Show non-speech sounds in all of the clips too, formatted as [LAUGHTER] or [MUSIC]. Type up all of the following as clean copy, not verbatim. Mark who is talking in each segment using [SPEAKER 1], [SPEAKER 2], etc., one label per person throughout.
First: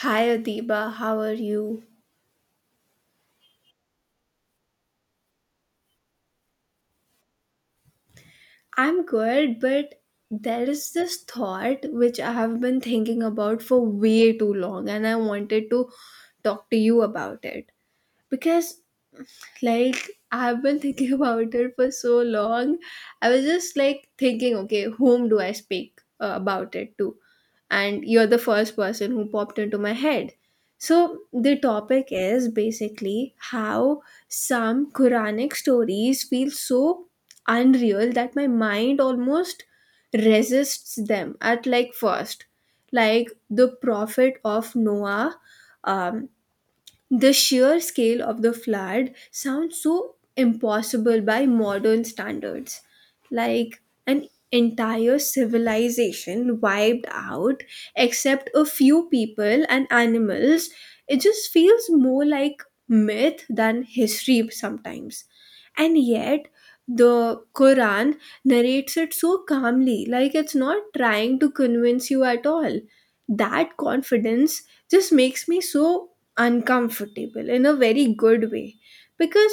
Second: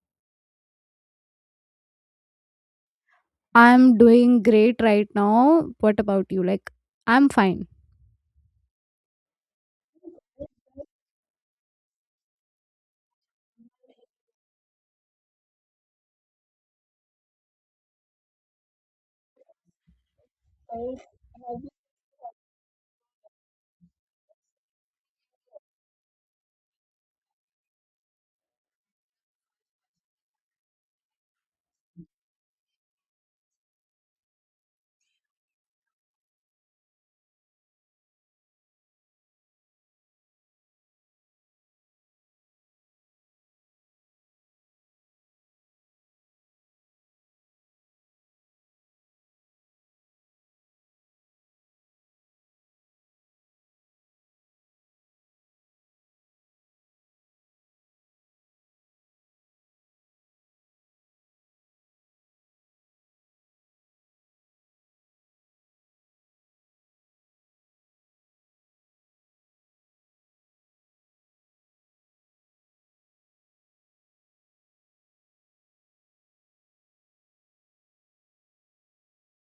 [SPEAKER 1] Hi Adiba, how are you?
[SPEAKER 2] I'm doing great right now. What about you? Like, I'm fine.
[SPEAKER 1] I'm good, but there is this thought which I have been thinking about for way too long, and I wanted to talk to you about it because, like, I've been thinking [LAUGHS] about it for so long. I was just like thinking, okay, whom do I speak about it to? And you're the first person who popped into my head. So, the topic is basically how some Quranic stories feel so unreal that my mind almost resists them at like first. Like the prophet of Noah, um, the sheer scale of the flood sounds so impossible by modern standards. Like an entire civilization wiped out, except a few people and animals. It just feels more like myth than history sometimes, and yet the quran narrates it so calmly, like it's not trying to convince you at all. That confidence just makes me so uncomfortable in a very good way, because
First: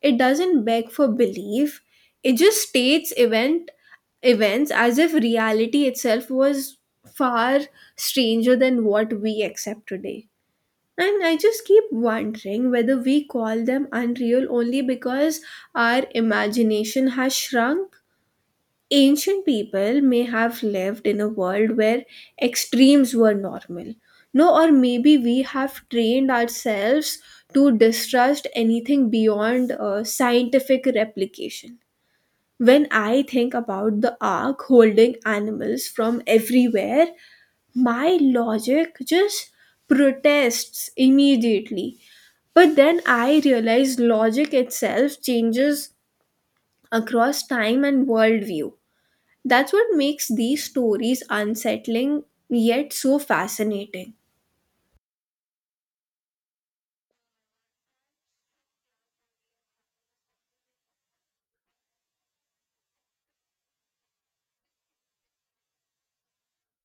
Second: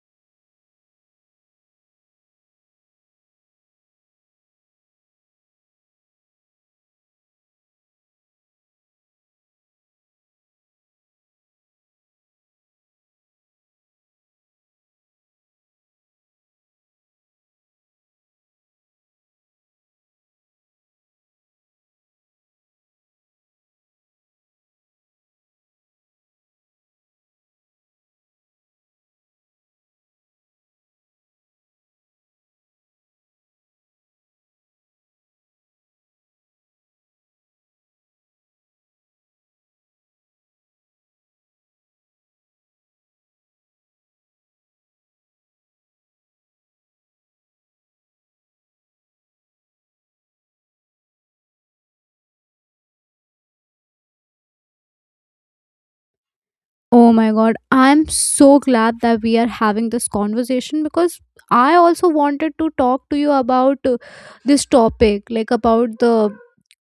[SPEAKER 1] it doesn't beg for belief, it just states events as if reality itself was far stranger than what we accept today. And I just keep wondering whether we call them unreal only because our imagination has shrunk. Ancient people may have lived in a world where extremes were normal. No, or maybe we have trained ourselves to distrust anything beyond scientific replication. When I think about the ark holding animals from everywhere, my logic just protests immediately. But then I realize logic itself changes across time and worldview. That's what makes these stories unsettling yet so fascinating.
[SPEAKER 2] Oh my god, I'm so glad that we are having this conversation because I also wanted to talk to you about this topic, like about the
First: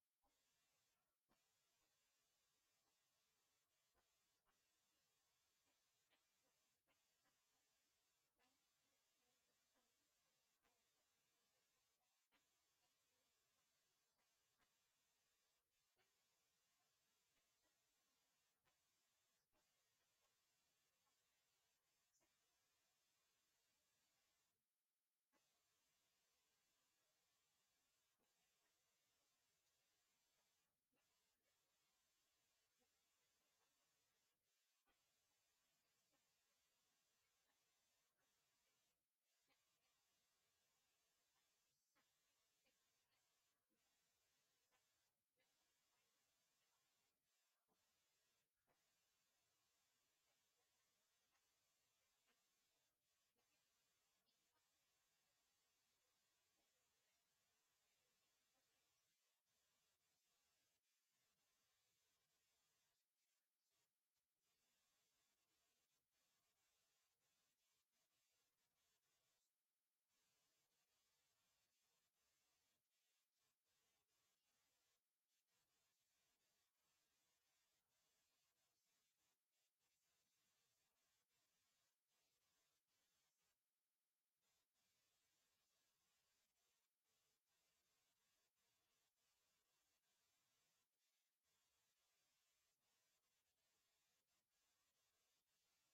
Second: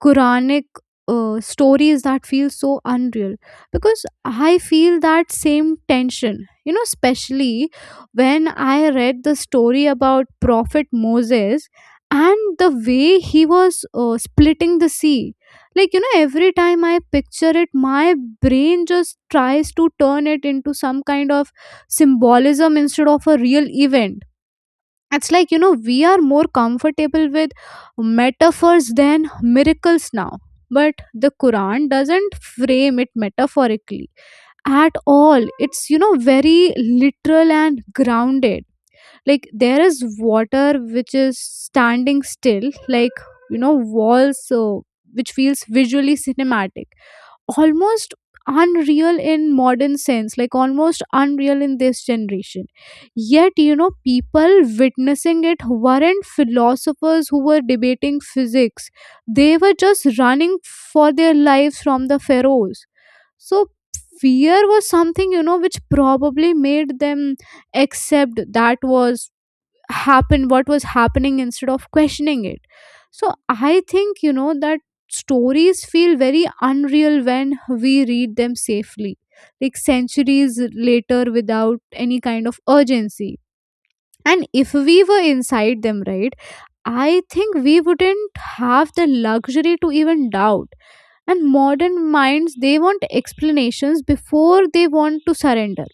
[SPEAKER 2] Quranic stories that feel so unreal. Because I feel that same tension, you know, especially when I read the story about Prophet Moses and the way he was splitting the sea, like, you know, every time I picture it, my brain just tries to turn it into some kind of symbolism instead of a real event. It's like, you know, we are more comfortable with metaphors than miracles now, but the Quran doesn't frame it metaphorically at all. It's, you know, very literal and grounded. Like there is water which is standing still, like, you know, walls, which feels visually cinematic, almost unreal in modern sense, like almost unreal in this generation. Yet, you know, people witnessing it weren't philosophers who were debating physics. They were just running for their lives from the pharaohs. So fear was something, you know, which probably made them accept that was happened what was happening instead of questioning it. So I think, you know, that stories feel very unreal when we read them safely, like centuries later without any kind of urgency. And if we were inside them, right, I think we wouldn't have the luxury to even doubt. And modern minds, they want explanations before they want to surrender.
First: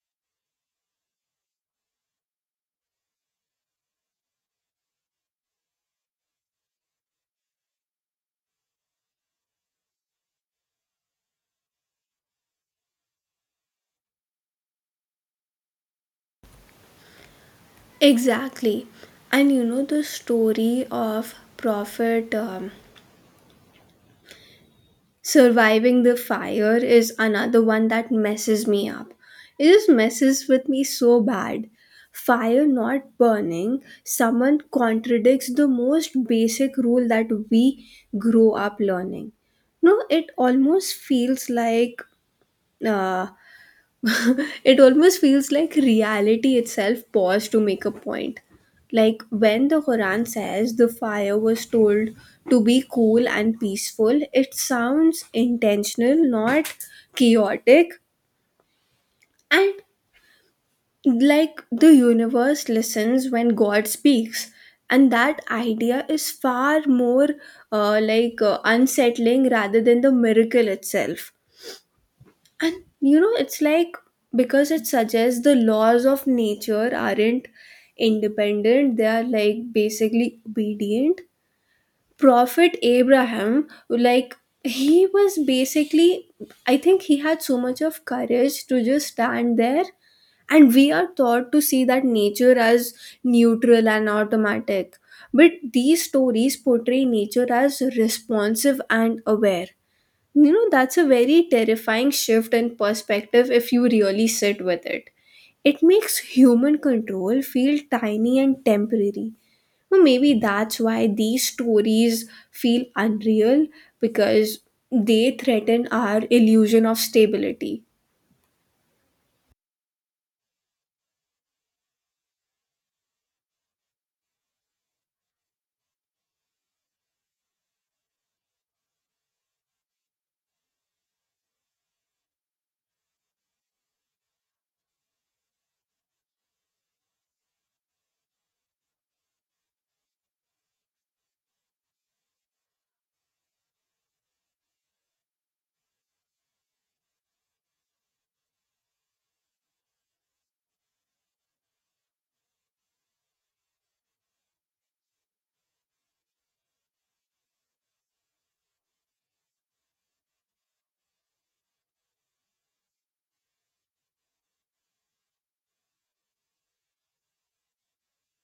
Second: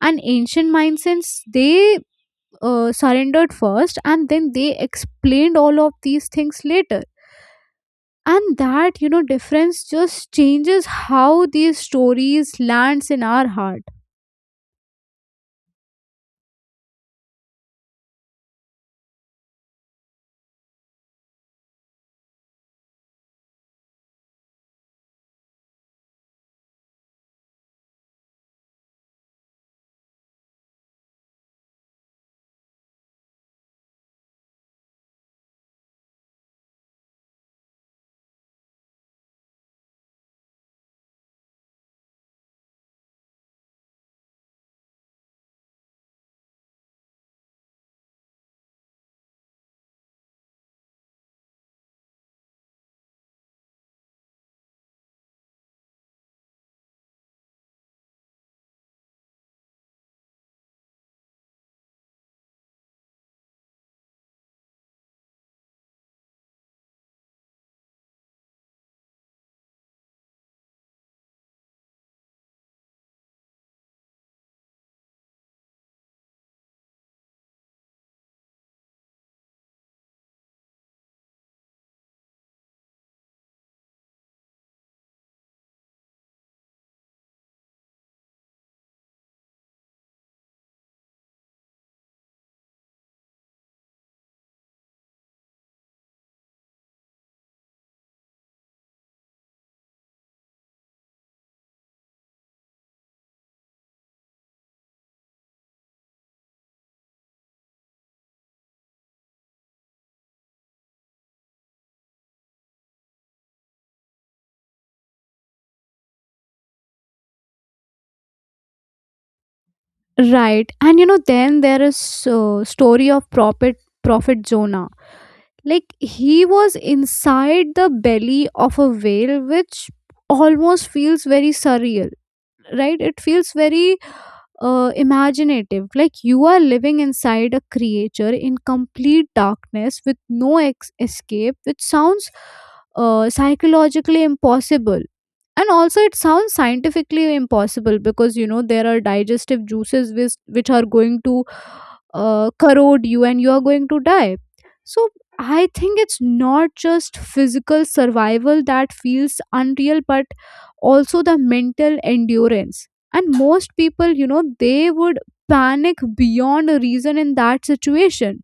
[SPEAKER 2] And ancient mindsets, they surrendered first and then they explained all of these things later. And that, you know, difference just changes how these stories lands in our heart.
[SPEAKER 1] Exactly. And you know, the story of Prophet Surviving the fire is another one that messes me up. It just messes with me so bad. Fire not burning, someone contradicts the most basic rule that we grow up learning. No, it almost feels like uh, [LAUGHS] it almost feels like reality itself paused to make a point. Like when the Quran says the fire was told to be cool and peaceful, it sounds intentional, not chaotic. And like the universe listens when God speaks. And that idea is far more unsettling rather than the miracle itself. And you know, it's like because it suggests the laws of nature aren't independent, they are like basically obedient. Prophet Abraham, like, he was basically, I think he had so much of courage to just stand there. And we are taught to see that nature as neutral and automatic. But these stories portray nature as responsive and aware. You know, that's a very terrifying shift in perspective if you really sit with it. It makes human control feel tiny and temporary. Well, maybe that's why these stories feel unreal, because they threaten our illusion of stability.
[SPEAKER 2] Right, and you know, then there is story of prophet Jonah. Like he was inside the belly of a whale, which almost feels very surreal, right? It feels very imaginative. Like you are living inside a creature in complete darkness with no escape, which sounds psychologically impossible. And also, it sounds scientifically impossible because, you know, there are digestive juices which are going to corrode you and you are going to die. So I think it's not just physical survival that feels unreal, but also the mental endurance. And most people, you know, they would panic beyond a reason in that situation.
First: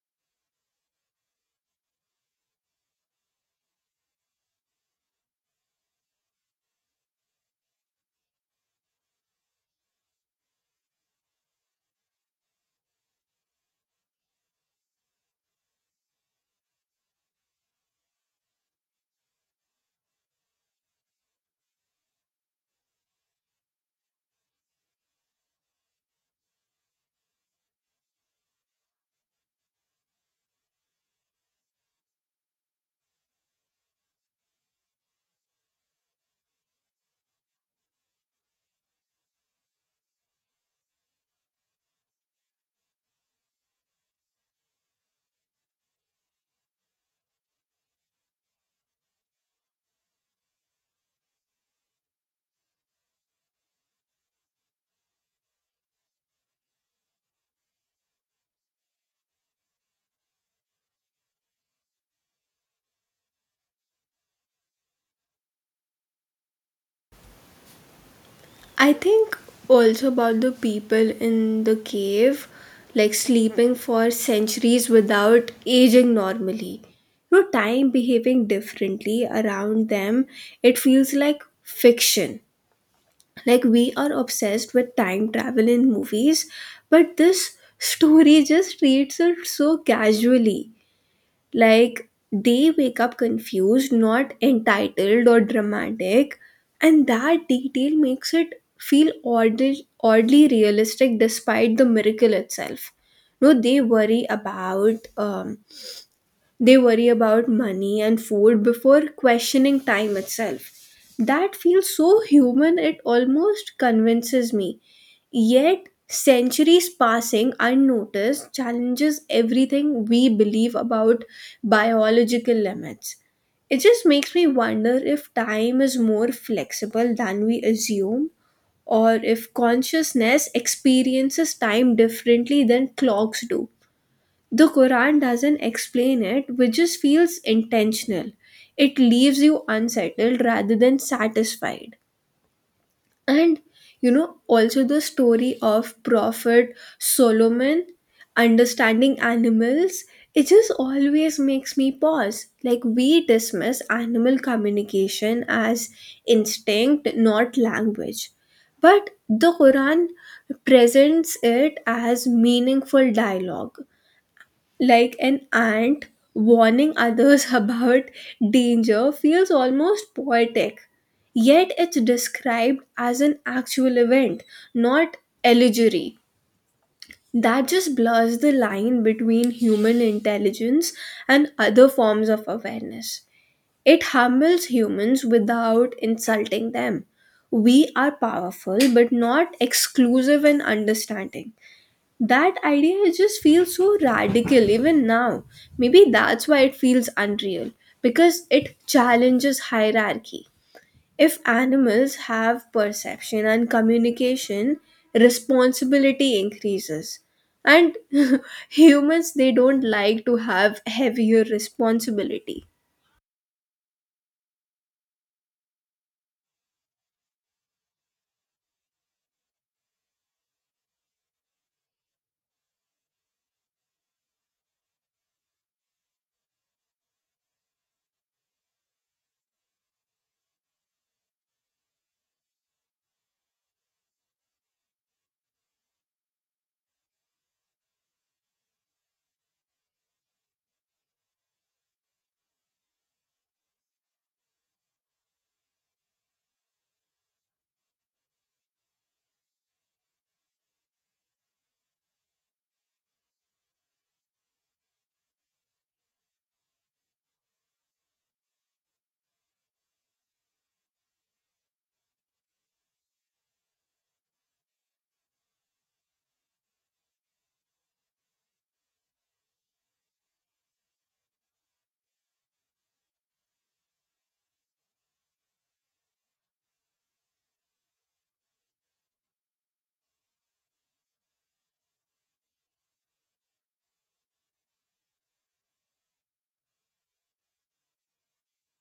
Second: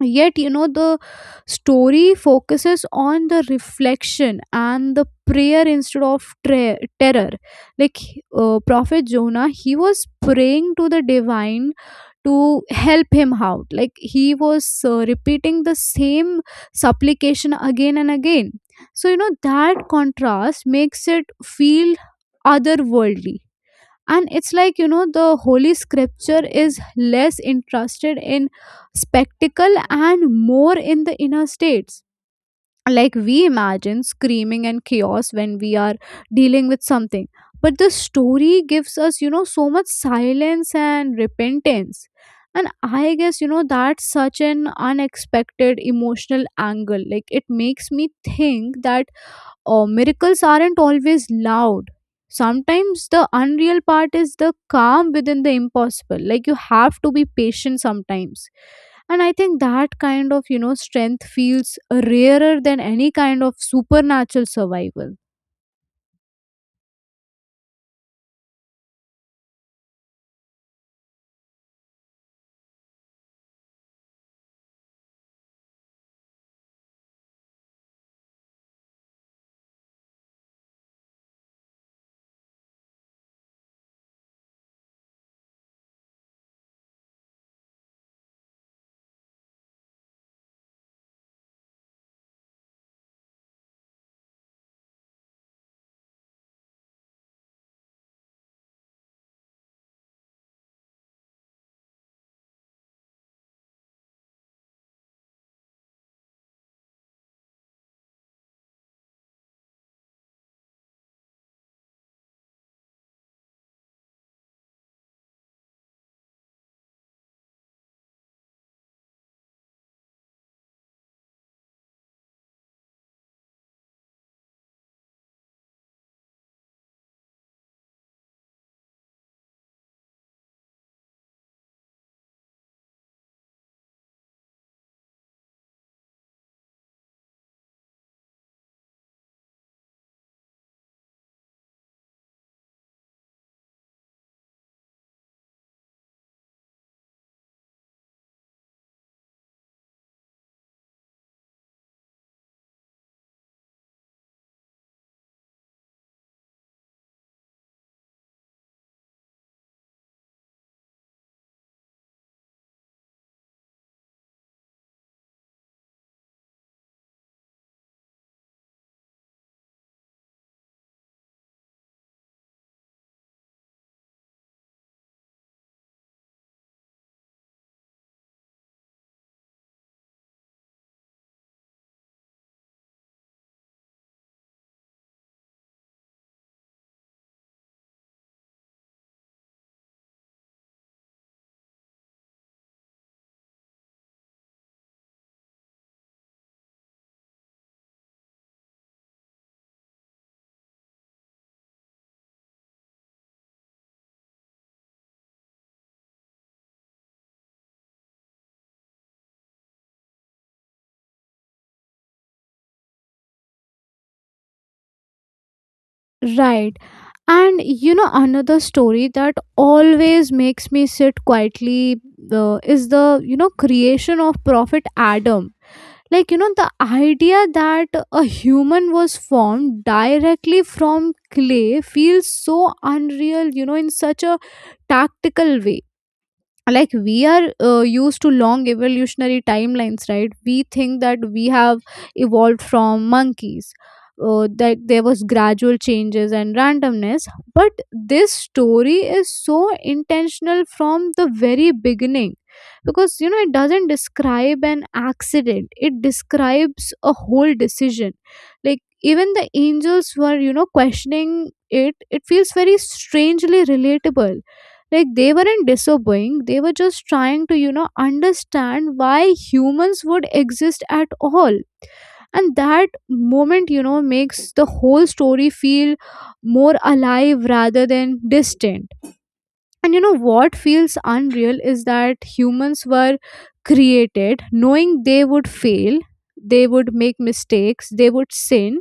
[SPEAKER 2] Yet, you know, the story focuses on the reflection and the prayer instead of terror. Like Prophet Jonah, he was praying to the divine to help him out. Like he was repeating the same supplication again and again. So, you know, that contrast makes it feel otherworldly. And it's like, you know, the holy scripture is less interested in spectacle and more in the inner states. Like we imagine screaming and chaos when we are dealing with something, but the story gives us, you know, so much silence and repentance. And I guess, you know, that's such an unexpected emotional angle. Like it makes me think that miracles aren't always loud. Sometimes the unreal part is the calm within the impossible. Like you have to be patient sometimes. And I think that kind of, you know, strength feels rarer than any kind of supernatural survival.
[SPEAKER 1] I think also about the people in the cave, like sleeping for centuries without aging normally. No time behaving differently around them, it feels like fiction. Like we are obsessed with time travel in movies, but this story just treats it so casually. Like they wake up confused, not entitled or dramatic, and that detail makes it feel oddly realistic despite the miracle itself. No, they worry about money and food before questioning time itself. That feels so human, it almost convinces me. Yet, centuries passing unnoticed challenges everything we believe about biological limits. It just makes me wonder if time is more flexible than we assume, or if consciousness experiences time differently than clocks do. The Quran doesn't explain it, which just feels intentional. It leaves you unsettled rather than satisfied. And you know, also the story of Prophet Solomon understanding animals, it just always makes me pause. Like, we dismiss animal communication as instinct, not language. But the Quran presents it as meaningful dialogue, like an ant warning others [LAUGHS] about danger, feels almost poetic, yet it's described as an actual event, not allegory. That just blurs the line between human intelligence and other forms of awareness. It humbles humans without insulting them. We are powerful but not exclusive in understanding. That idea just feels so radical even now. Maybe that's why it feels unreal, because it challenges hierarchy. If animals have perception and communication, responsibility increases. And [LAUGHS] humans, they don't like to have heavier responsibility.
[SPEAKER 2] Right. And you know, another story that always makes me sit quietly is the, you know, creation of Prophet Adam. Like, you know, the idea that a human was formed directly from clay feels so unreal, you know, in such a tactical way. Like we are used to long evolutionary timelines, right? We think that we have evolved from monkeys, that there was gradual changes and randomness. But this story is so intentional from the very beginning because, you know, it doesn't describe an accident, it describes a whole decision. Like even the angels were, you know, questioning it. It feels very strangely relatable. Like they weren't disobeying, they were just trying to, you know, understand why humans would exist at all. And that moment, you know, makes the whole story feel more alive rather than distant. And you know what feels unreal is that humans were created knowing they would fail, they would make mistakes, they would sin.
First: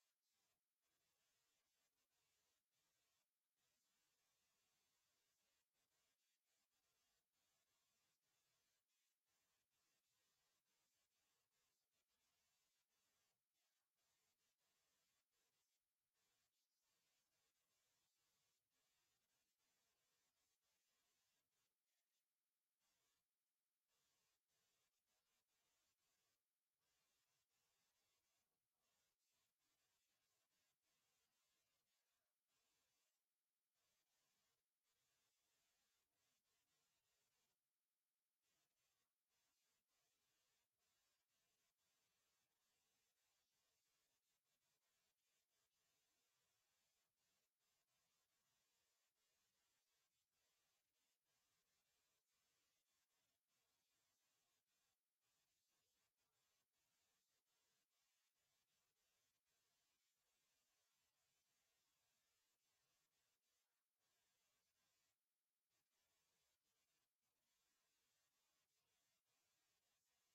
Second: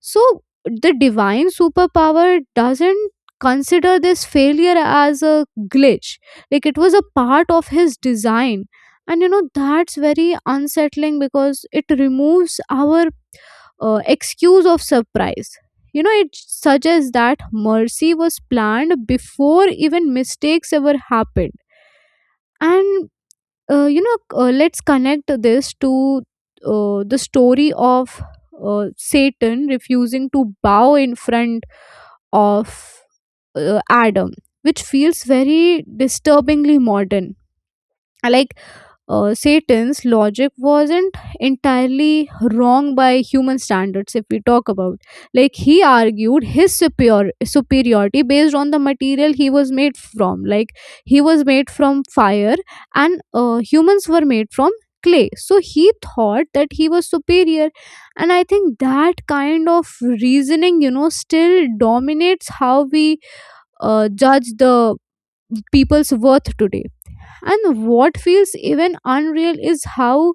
[SPEAKER 2] So the divine superpower doesn't consider this failure as a glitch. Like it was a part of his design. And you know, that's very unsettling because it removes our excuse of surprise. You know, it suggests that mercy was planned before even mistakes ever happened. And, let's connect this to the story of Satan refusing to bow in front of Adam, which feels very disturbingly modern. Like, Satan's logic wasn't entirely wrong by human standards, if we talk about. Like, he argued his superiority based on the material he was made from. Like, he was made from fire, and humans were made from clay. So, he thought that he was superior. And I think that kind of reasoning, you know, still dominates how we judge the people's worth today. And what feels even unreal is how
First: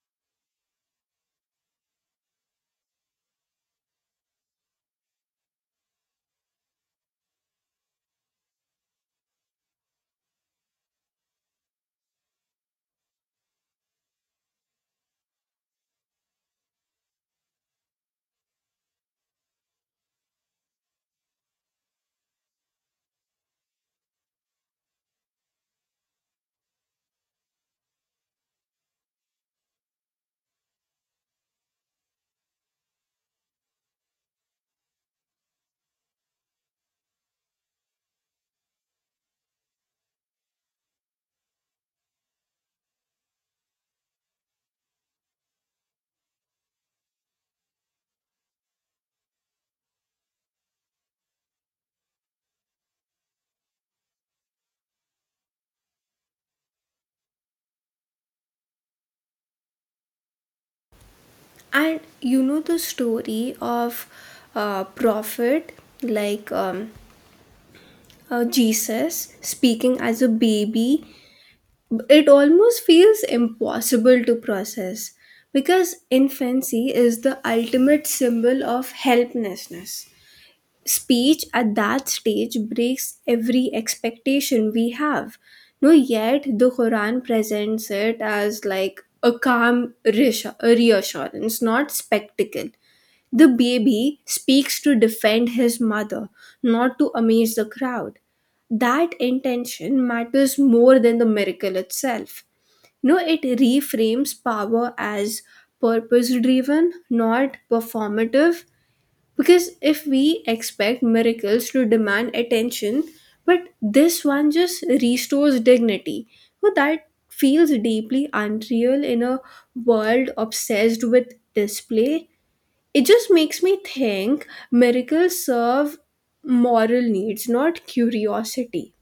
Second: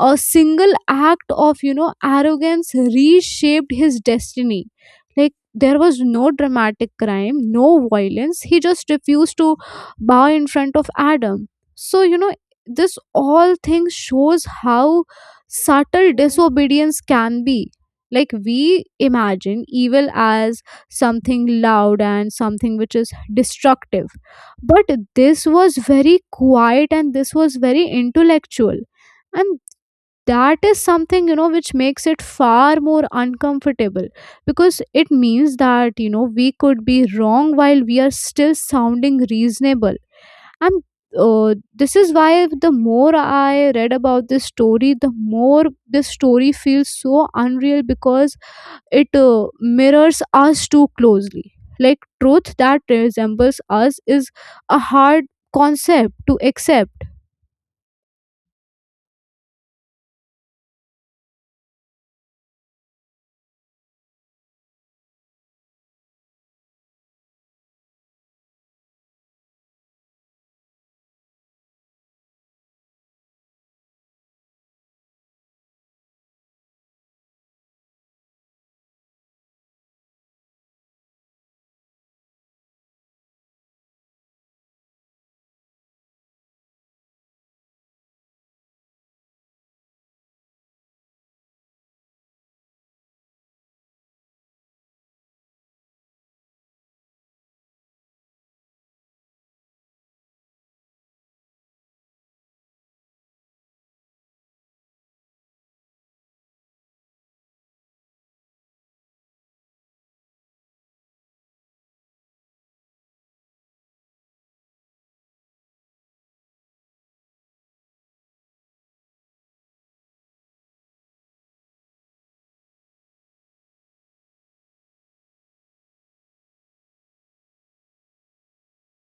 [SPEAKER 2] a single act of, you know, arrogance reshaped his destiny. Like there was no dramatic crime, no violence. He just refused to bow in front of Adam. So, you know, this all thing shows how subtle disobedience can be. Like we imagine evil as something loud and something which is destructive, but this was very quiet and this was very intellectual. And that is something, you know, which makes it far more uncomfortable because it means that, you know, we could be wrong while we are still sounding reasonable. And this is why the more I read about this story, the more this story feels so unreal because it mirrors us too closely. Like truth that resembles us is a hard concept to accept.
[SPEAKER 1] And you know, the story of prophet like Jesus speaking as a baby, it almost feels impossible to process because infancy is the ultimate symbol of helplessness. Speech at that stage breaks every expectation we have. No, yet the Quran presents it as like a calm a reassurance, not spectacle. The baby speaks to defend his mother, not to amaze the crowd. That intention matters more than the miracle itself. No, it reframes power as purpose driven, not performative. Because if we expect miracles to demand attention, but this one just restores dignity, well, that feels deeply unreal in a world obsessed with display. It just makes me think miracles serve moral needs, not curiosity.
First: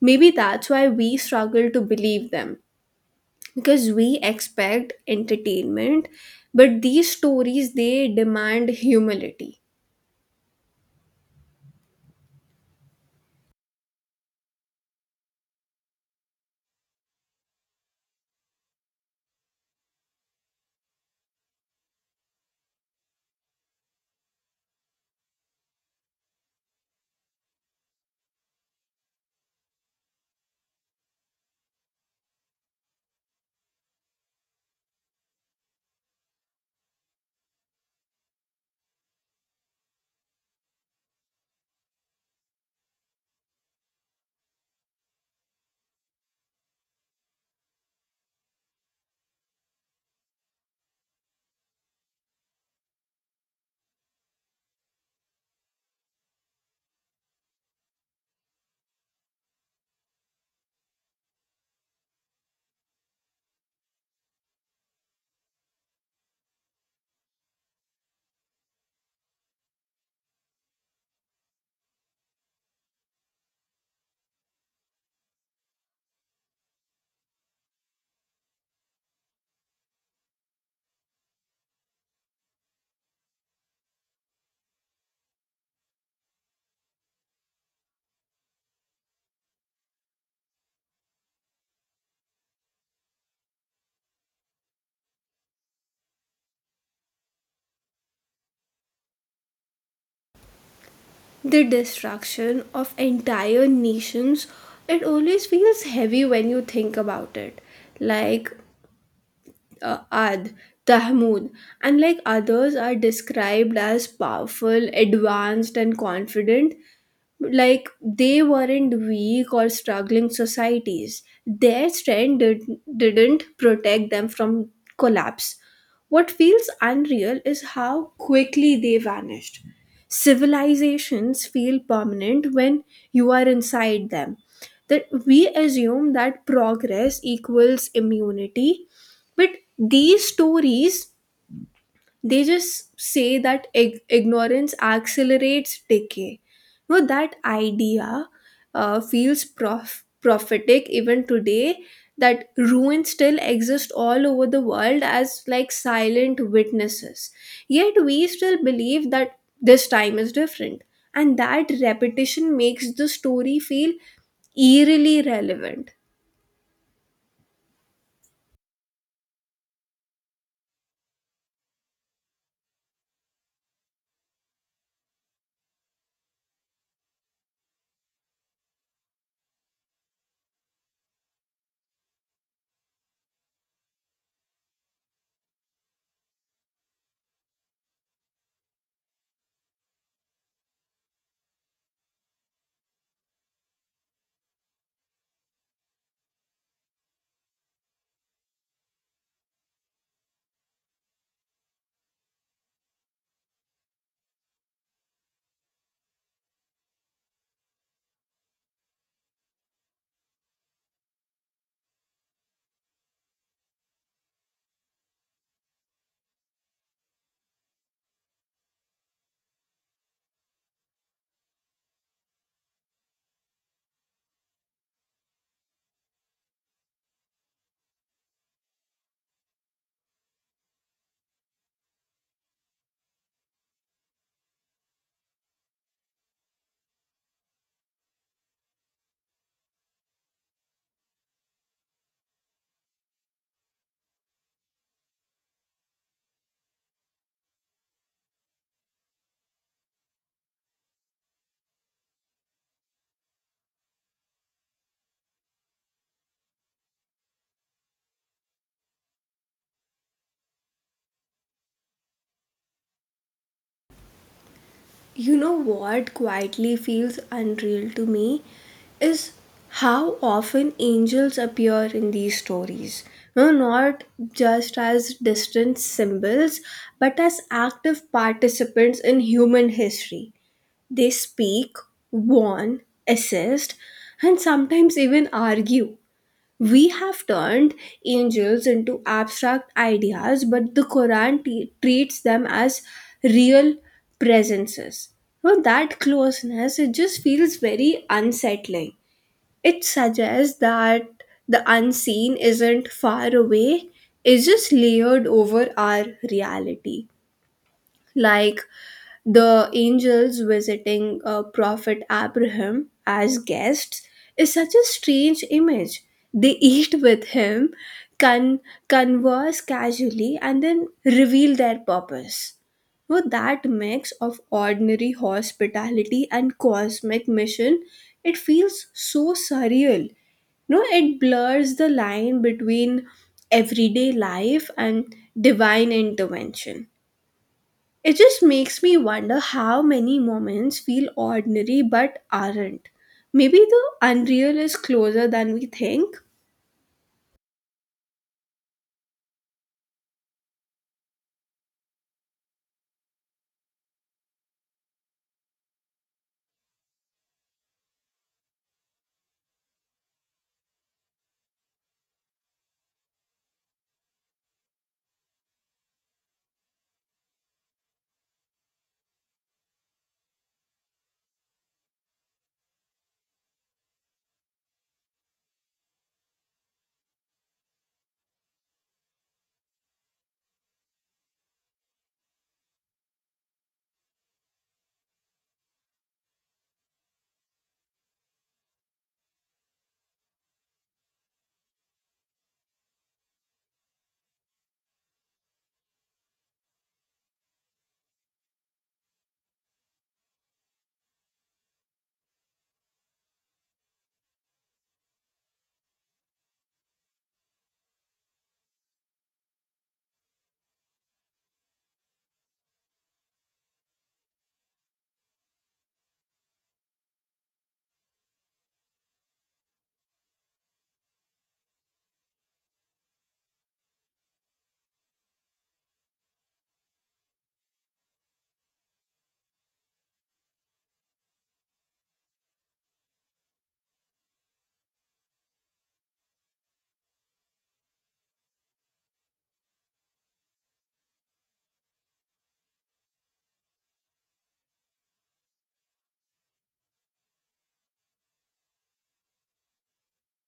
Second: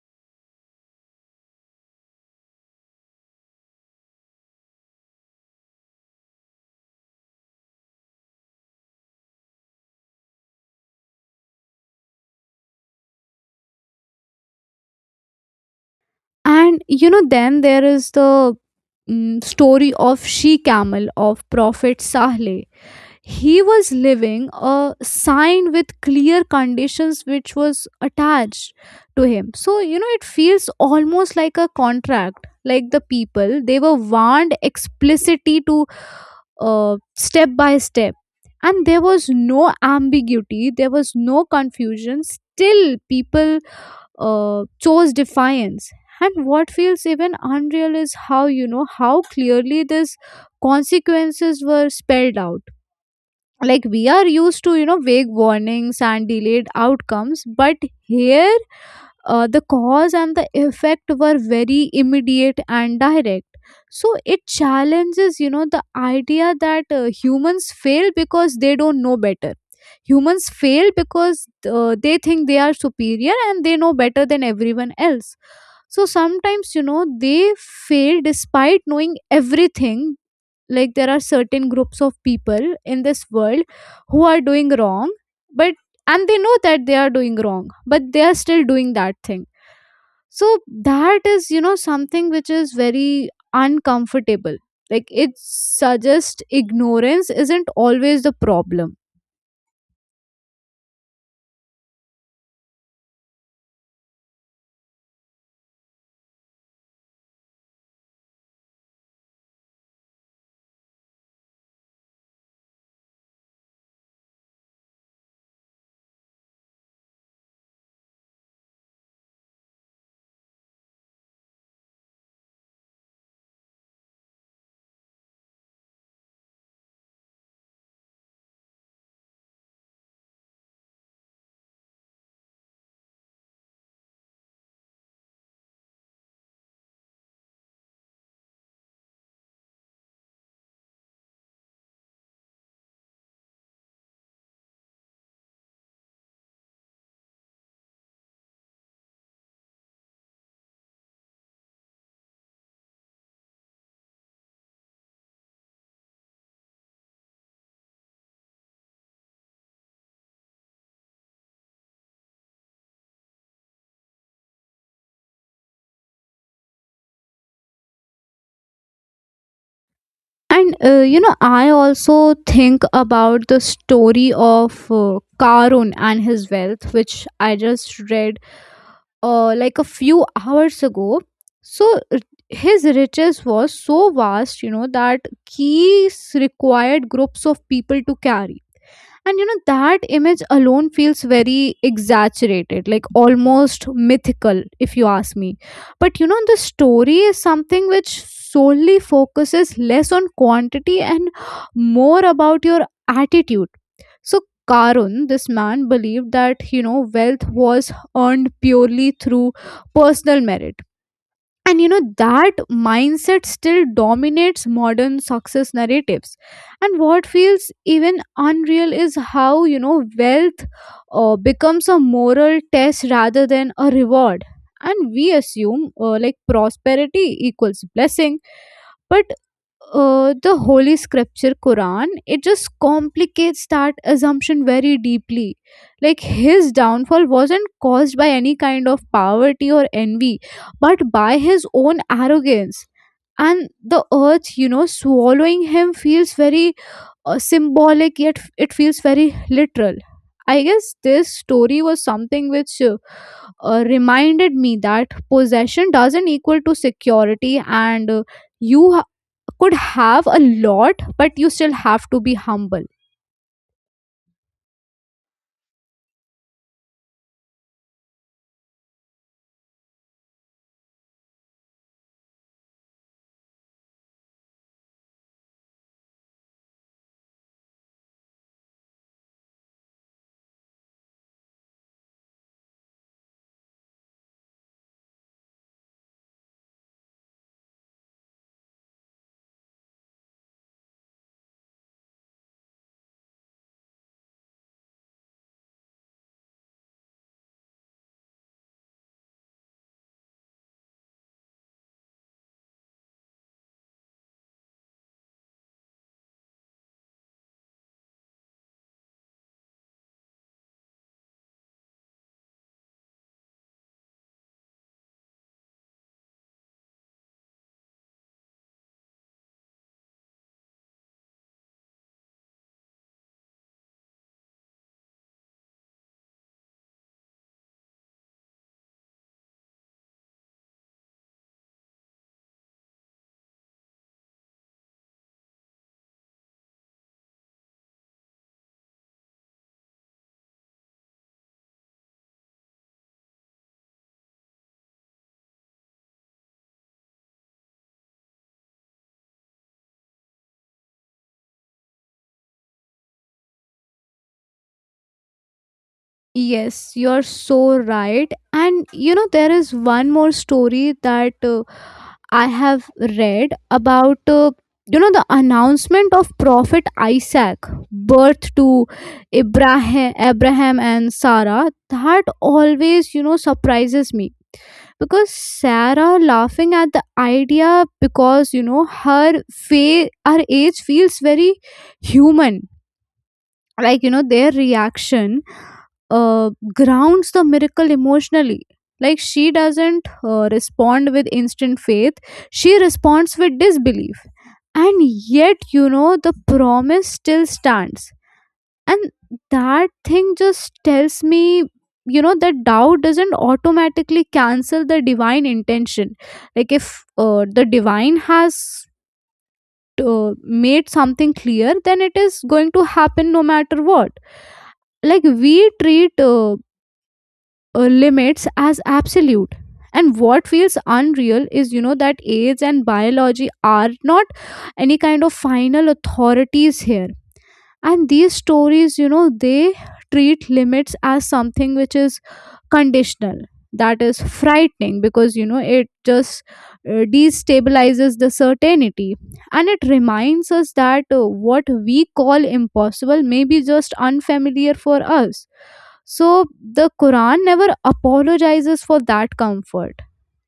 [SPEAKER 1] Maybe that's why we struggle to believe them, because we expect entertainment, but these stories they demand humility.
[SPEAKER 2] And you know, then there is the story of she camel of Prophet Sahle. He was living a sign with clear conditions which was attached to him. So, you know, it feels almost like a contract. Like the people, they were warned explicitly to step by step. And there was no ambiguity, there was no confusion. Still, people chose defiance. And what feels even unreal is how, you know, how clearly these consequences were spelled out. Like we are used to, you know, vague warnings and delayed outcomes, but here the cause and the effect were very immediate and direct. So it challenges, you know, the idea that humans fail because they don't know better. Humans fail because they think they are superior and they know better than everyone else. So sometimes, you know, they fail despite knowing everything. Like there are certain groups of people in this world who are doing wrong, but and they know that they are doing wrong, but they are still doing that thing. So that is, you know, something which is very uncomfortable. Like it suggests ignorance isn't always the problem.
[SPEAKER 1] The destruction of entire nations, it always feels heavy when you think about it. Like ad tahmud and like others are described as powerful, advanced and confident. Like they weren't weak or struggling societies, their strength didn't protect them from collapse. What feels unreal is how quickly they vanished. Civilizations feel permanent when you are inside them. That we assume that progress equals immunity, but these stories, they just say that ignorance accelerates decay. No, that idea feels prophetic even today. That ruins still exist all over the world as like silent witnesses, yet we still believe that this time is different. And that repetition makes the story feel eerily relevant.
[SPEAKER 2] And you know, I also think about the story of Karun and his wealth, which I just read like a few hours ago. So his riches was so vast, you know, that keys required groups of people to carry. And you know that image alone feels very exaggerated, like almost mythical, if you ask me. But you know, the story is something which solely focuses less on quantity and more about your attitude. So Karun, this man believed that, you know, wealth was earned purely through personal merit. And you know that mindset still dominates modern success narratives. And what feels even unreal is how, you know, wealth becomes a moral test rather than a reward. And we assume like prosperity equals blessing. But the holy scripture Quran, it just complicates that assumption very deeply. Like his downfall wasn't caused by any kind of poverty or envy, but by his own arrogance. And the earth, you know, swallowing him feels very symbolic, yet it feels very literal. I guess this story was something which reminded me that possession doesn't equal to security. And you could have a lot, but you still have to be humble.
[SPEAKER 1] You know what quietly feels unreal to me is how often angels appear in these stories. No, not just as distant symbols, but as active participants in human history. They speak, warn, assist, and sometimes even argue. We have turned angels into abstract ideas, but the Quran treats them as real presences. So that closeness, it just feels very unsettling. It suggests that the unseen isn't far away, it's just layered over our reality. Like the angels visiting Prophet Abraham as guests is such a strange image. They eat with him, con- converse casually, and then reveal their purpose. Now, that mix of ordinary hospitality and cosmic mission, it feels so surreal. No, it blurs the line between everyday life and divine intervention. It just makes me wonder how many moments feel ordinary but aren't. Maybe the unreal is closer than we think.
[SPEAKER 2] Yes, you're so right. And you know, there is one more story that I have read about, you know, the announcement of Prophet Isaac, birth to Abraham and Sarah. That always, you know, surprises me because Sarah laughing at the idea because, you know, her her age feels very human. Like, you know, their reaction uh, grounds the miracle emotionally. Like she doesn't respond with instant faith, she responds with disbelief. And yet, you know, the promise still stands. And that thing just tells me, you know, that doubt doesn't automatically cancel the divine intention. Like if the divine has made something clear, then it is going to happen no matter what. Like we treat limits as absolute. And what feels unreal is, you know, that age and biology are not any kind of final authorities here. And these stories, you know, they treat limits as something which is conditional. That is frightening because, you know, it just destabilizes the certainty. And it reminds us that what we call impossible may be just unfamiliar for us. So the Quran never apologizes for that comfort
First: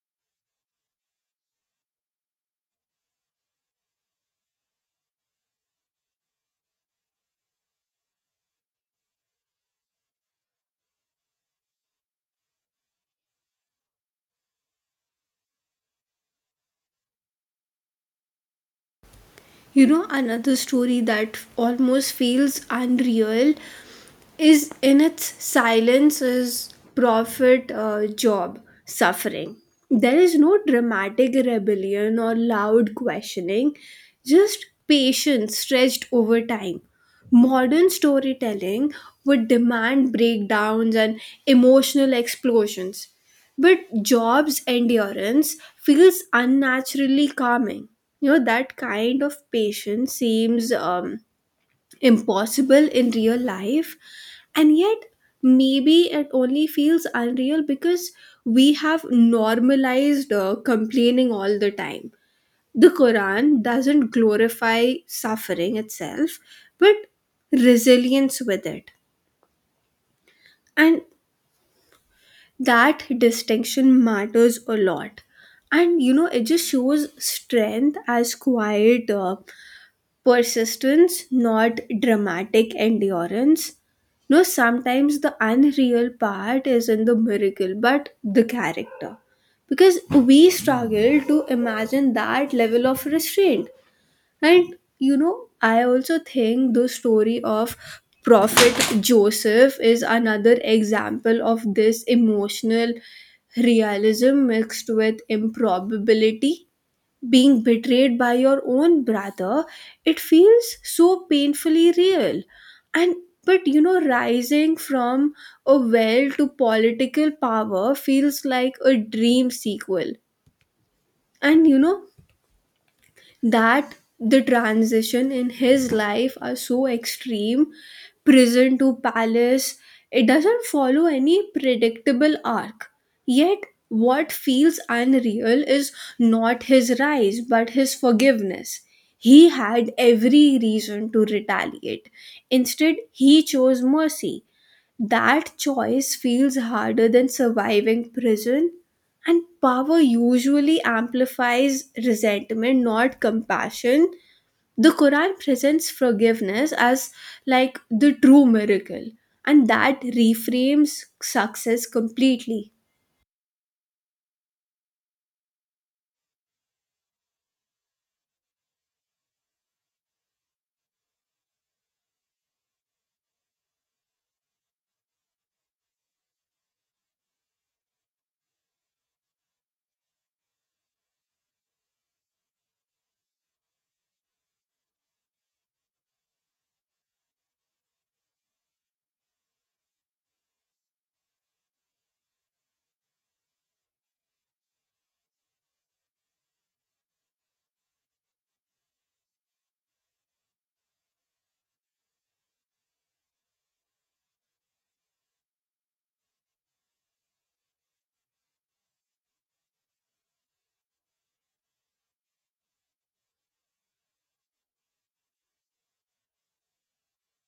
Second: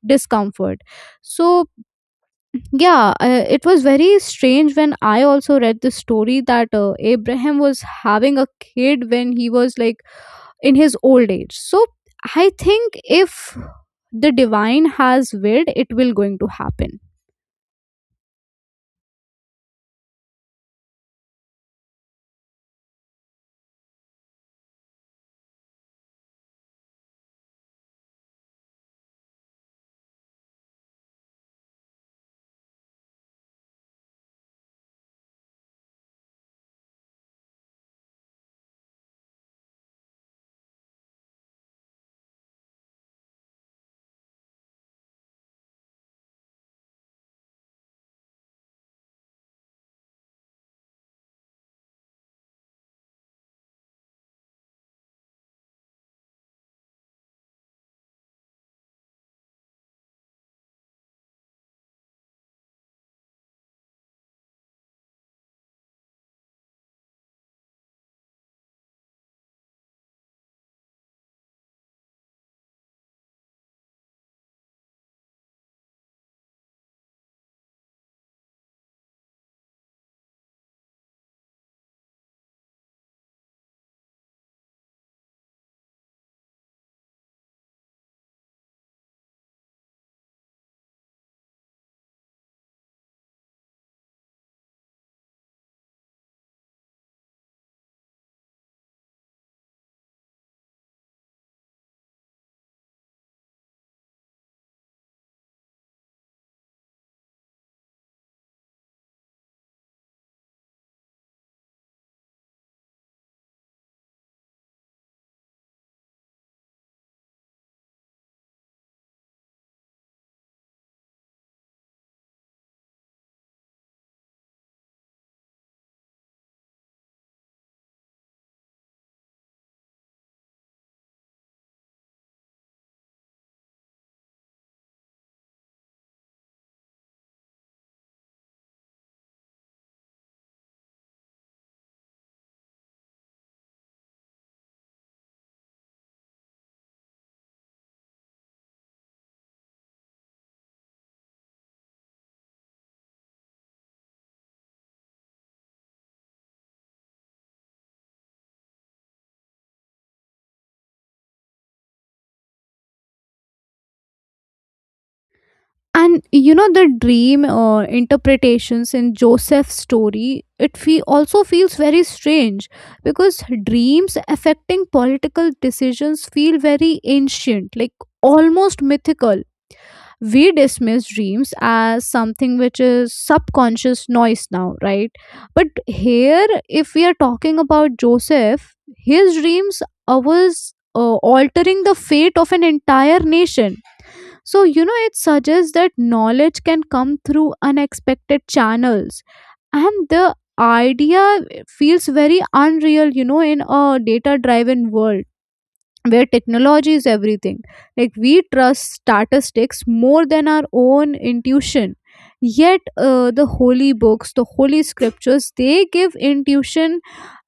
[SPEAKER 2] discomfort. So yeah, it was very strange when I also read the story that Abraham was having a kid when he was like in his old age. So I think if the divine has willed, it will going to happen.
[SPEAKER 1] You know, another story that almost feels unreal is in its silence is prophet job suffering. There is no dramatic rebellion or loud questioning, just patience stretched over time. Modern storytelling would demand breakdowns and emotional explosions, but Job's endurance feels unnaturally calming. You know, that kind of patience seems impossible in real life, and yet maybe it only feels unreal because we have normalized complaining all the time. The Quran doesn't glorify suffering itself, but resilience with it. And that distinction matters a lot. And you know, it just shows strength as quiet persistence, not dramatic endurance. No, sometimes the unreal part is in the miracle but the character, because we struggle to imagine that level of restraint. And you know, I also think the story of Prophet Joseph is another example of this emotional realism mixed with improbability. Being betrayed by your own brother, it feels so painfully real. And but you know, rising from a well to political power feels like a dream sequel. And you know, that the transition in his life are so extreme, prison to palace, it doesn't follow any predictable arc. Yet what feels unreal is not his rise but his forgiveness. He had every reason to retaliate, instead he chose mercy. That choice feels harder than surviving prison, and power usually amplifies resentment, not compassion. The Quran presents forgiveness as like the true miracle, and that reframes success completely.
[SPEAKER 2] And you know the dream interpretations in Joseph's story, it also feels very strange because dreams affecting political decisions feel very ancient, like almost mythical. We dismiss dreams as something which is subconscious noise now, right? But here, if we are talking about Joseph, his dreams was altering the fate of an entire nation. So you know, it suggests that knowledge can come through unexpected channels. And the idea feels very unreal, you know, in a data driven world where technology is everything. Like we trust statistics more than our own intuition. Yet the holy books, the holy scriptures, they give intuition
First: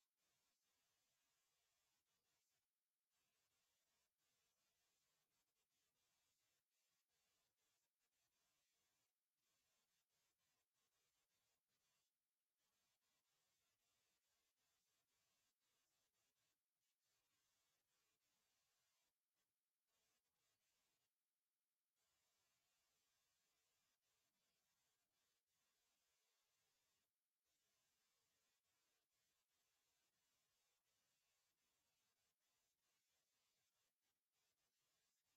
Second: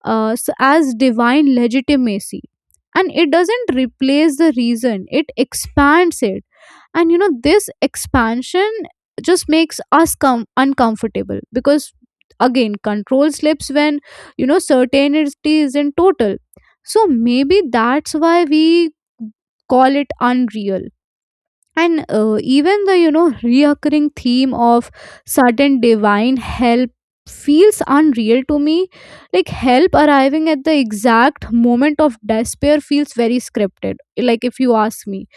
[SPEAKER 2] as divine legitimacy. And it doesn't replace the reason, it expands it. And you know, this expansion just makes us uncomfortable because again, control slips when, you know, certainty isn't total. So maybe that's why we call it unreal. And even the, you know, reoccurring theme of sudden divine help feels unreal to me. Like help arriving at the exact moment of despair feels very scripted, like if you ask me.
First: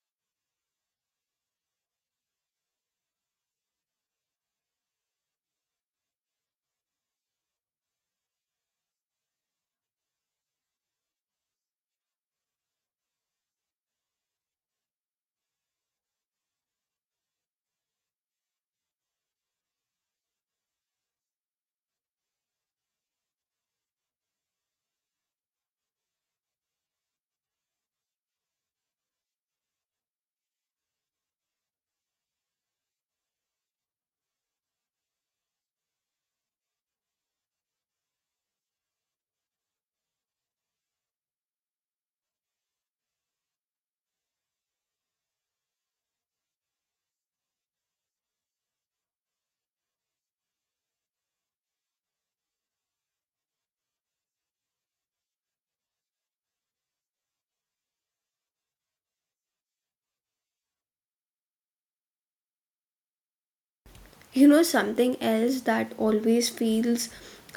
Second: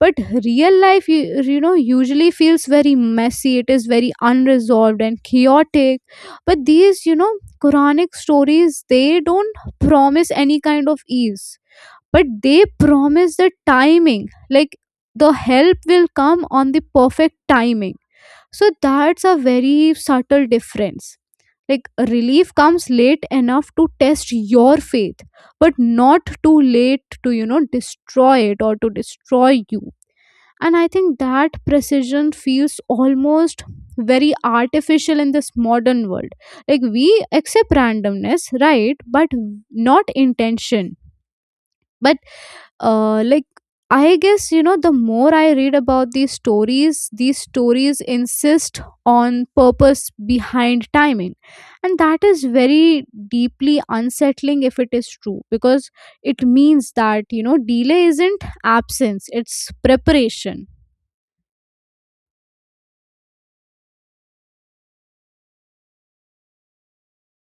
[SPEAKER 2] But real life you know, usually feels very messy. It is very unresolved and chaotic. But these, you know, Quranic stories, they don't promise any kind of ease, but they promise the timing. Like the help will come on the perfect timing. So that's a very subtle difference. Like relief comes late enough to test your faith, but not too late to, you know, destroy it or to destroy you. And I think that precision feels almost very artificial in this modern world. Like we accept randomness, right, but not intention. But uh, like I guess, you know, the more I read about these stories, these stories insist on purpose behind timing. And that is very deeply unsettling if it is true because it means that, you know, delay isn't absence, it's preparation.
[SPEAKER 1] You know, something else that always feels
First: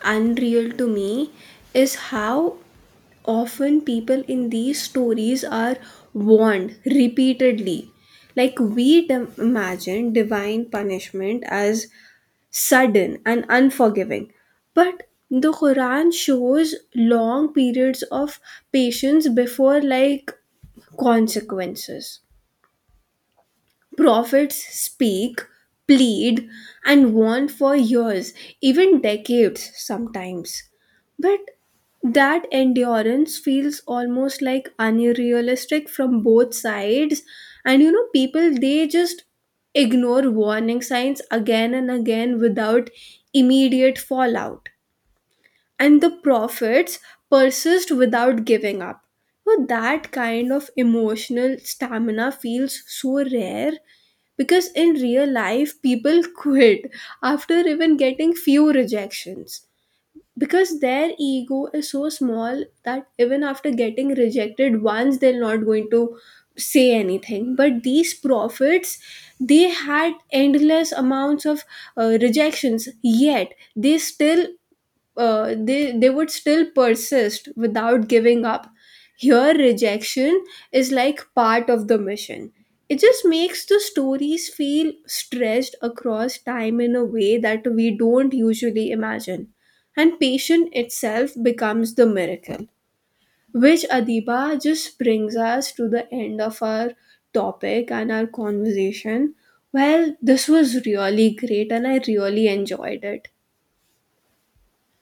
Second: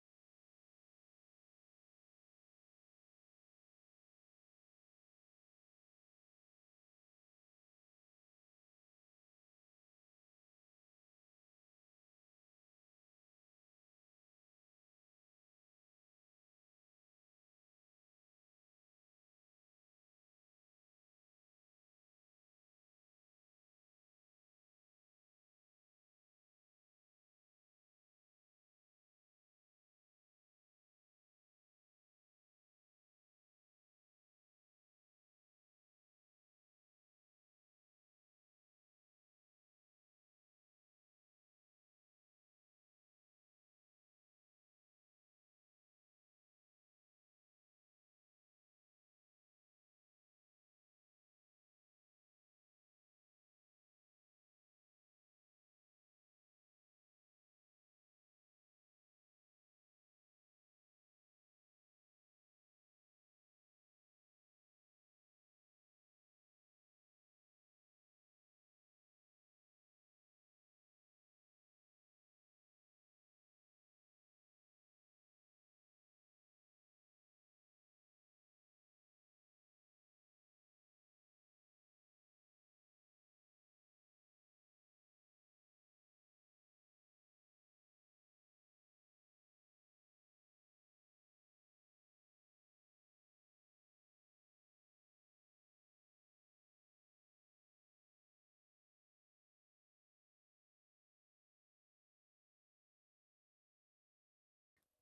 [SPEAKER 1] unreal to me is how often people in these stories are warned repeatedly. Like, we imagine divine punishment as sudden and unforgiving, but the Quran shows long periods of patience before, like, consequences. Prophets speak, plead, and warn for years, even decades sometimes. But that endurance feels almost like unrealistic from both sides. And you know, people they just ignore warning signs again and again without immediate fallout. And the prophets persist without giving up. So that kind of emotional stamina feels so rare because in real life people [LAUGHS] quit after even getting few rejections because their ego is so small that even after getting rejected once they're not going to say anything, but these prophets, they had endless amounts of rejections, yet they still they would still persist without giving up. Here rejection is like part of the mission. It just makes the stories feel stretched across time in a way that we don't usually imagine, and patience itself becomes the miracle. Which Adiba, just brings us to the end of our topic and our conversation. Well, this was really great and I really enjoyed it.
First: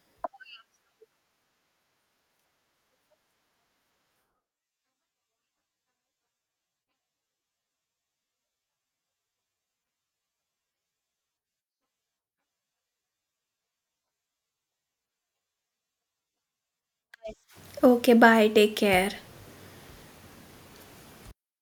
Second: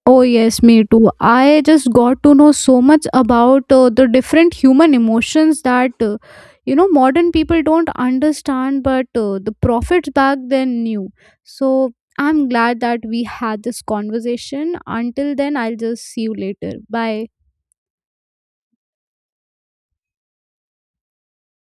[SPEAKER 2] Oh, yes, me too. I just got to know so much about the different human emotions that, you know, modern people don't understand, but the prophets back then knew. So I'm glad that we had this conversation. Until then, I'll just see you later. Bye.
[SPEAKER 1] Okay, bye, take care.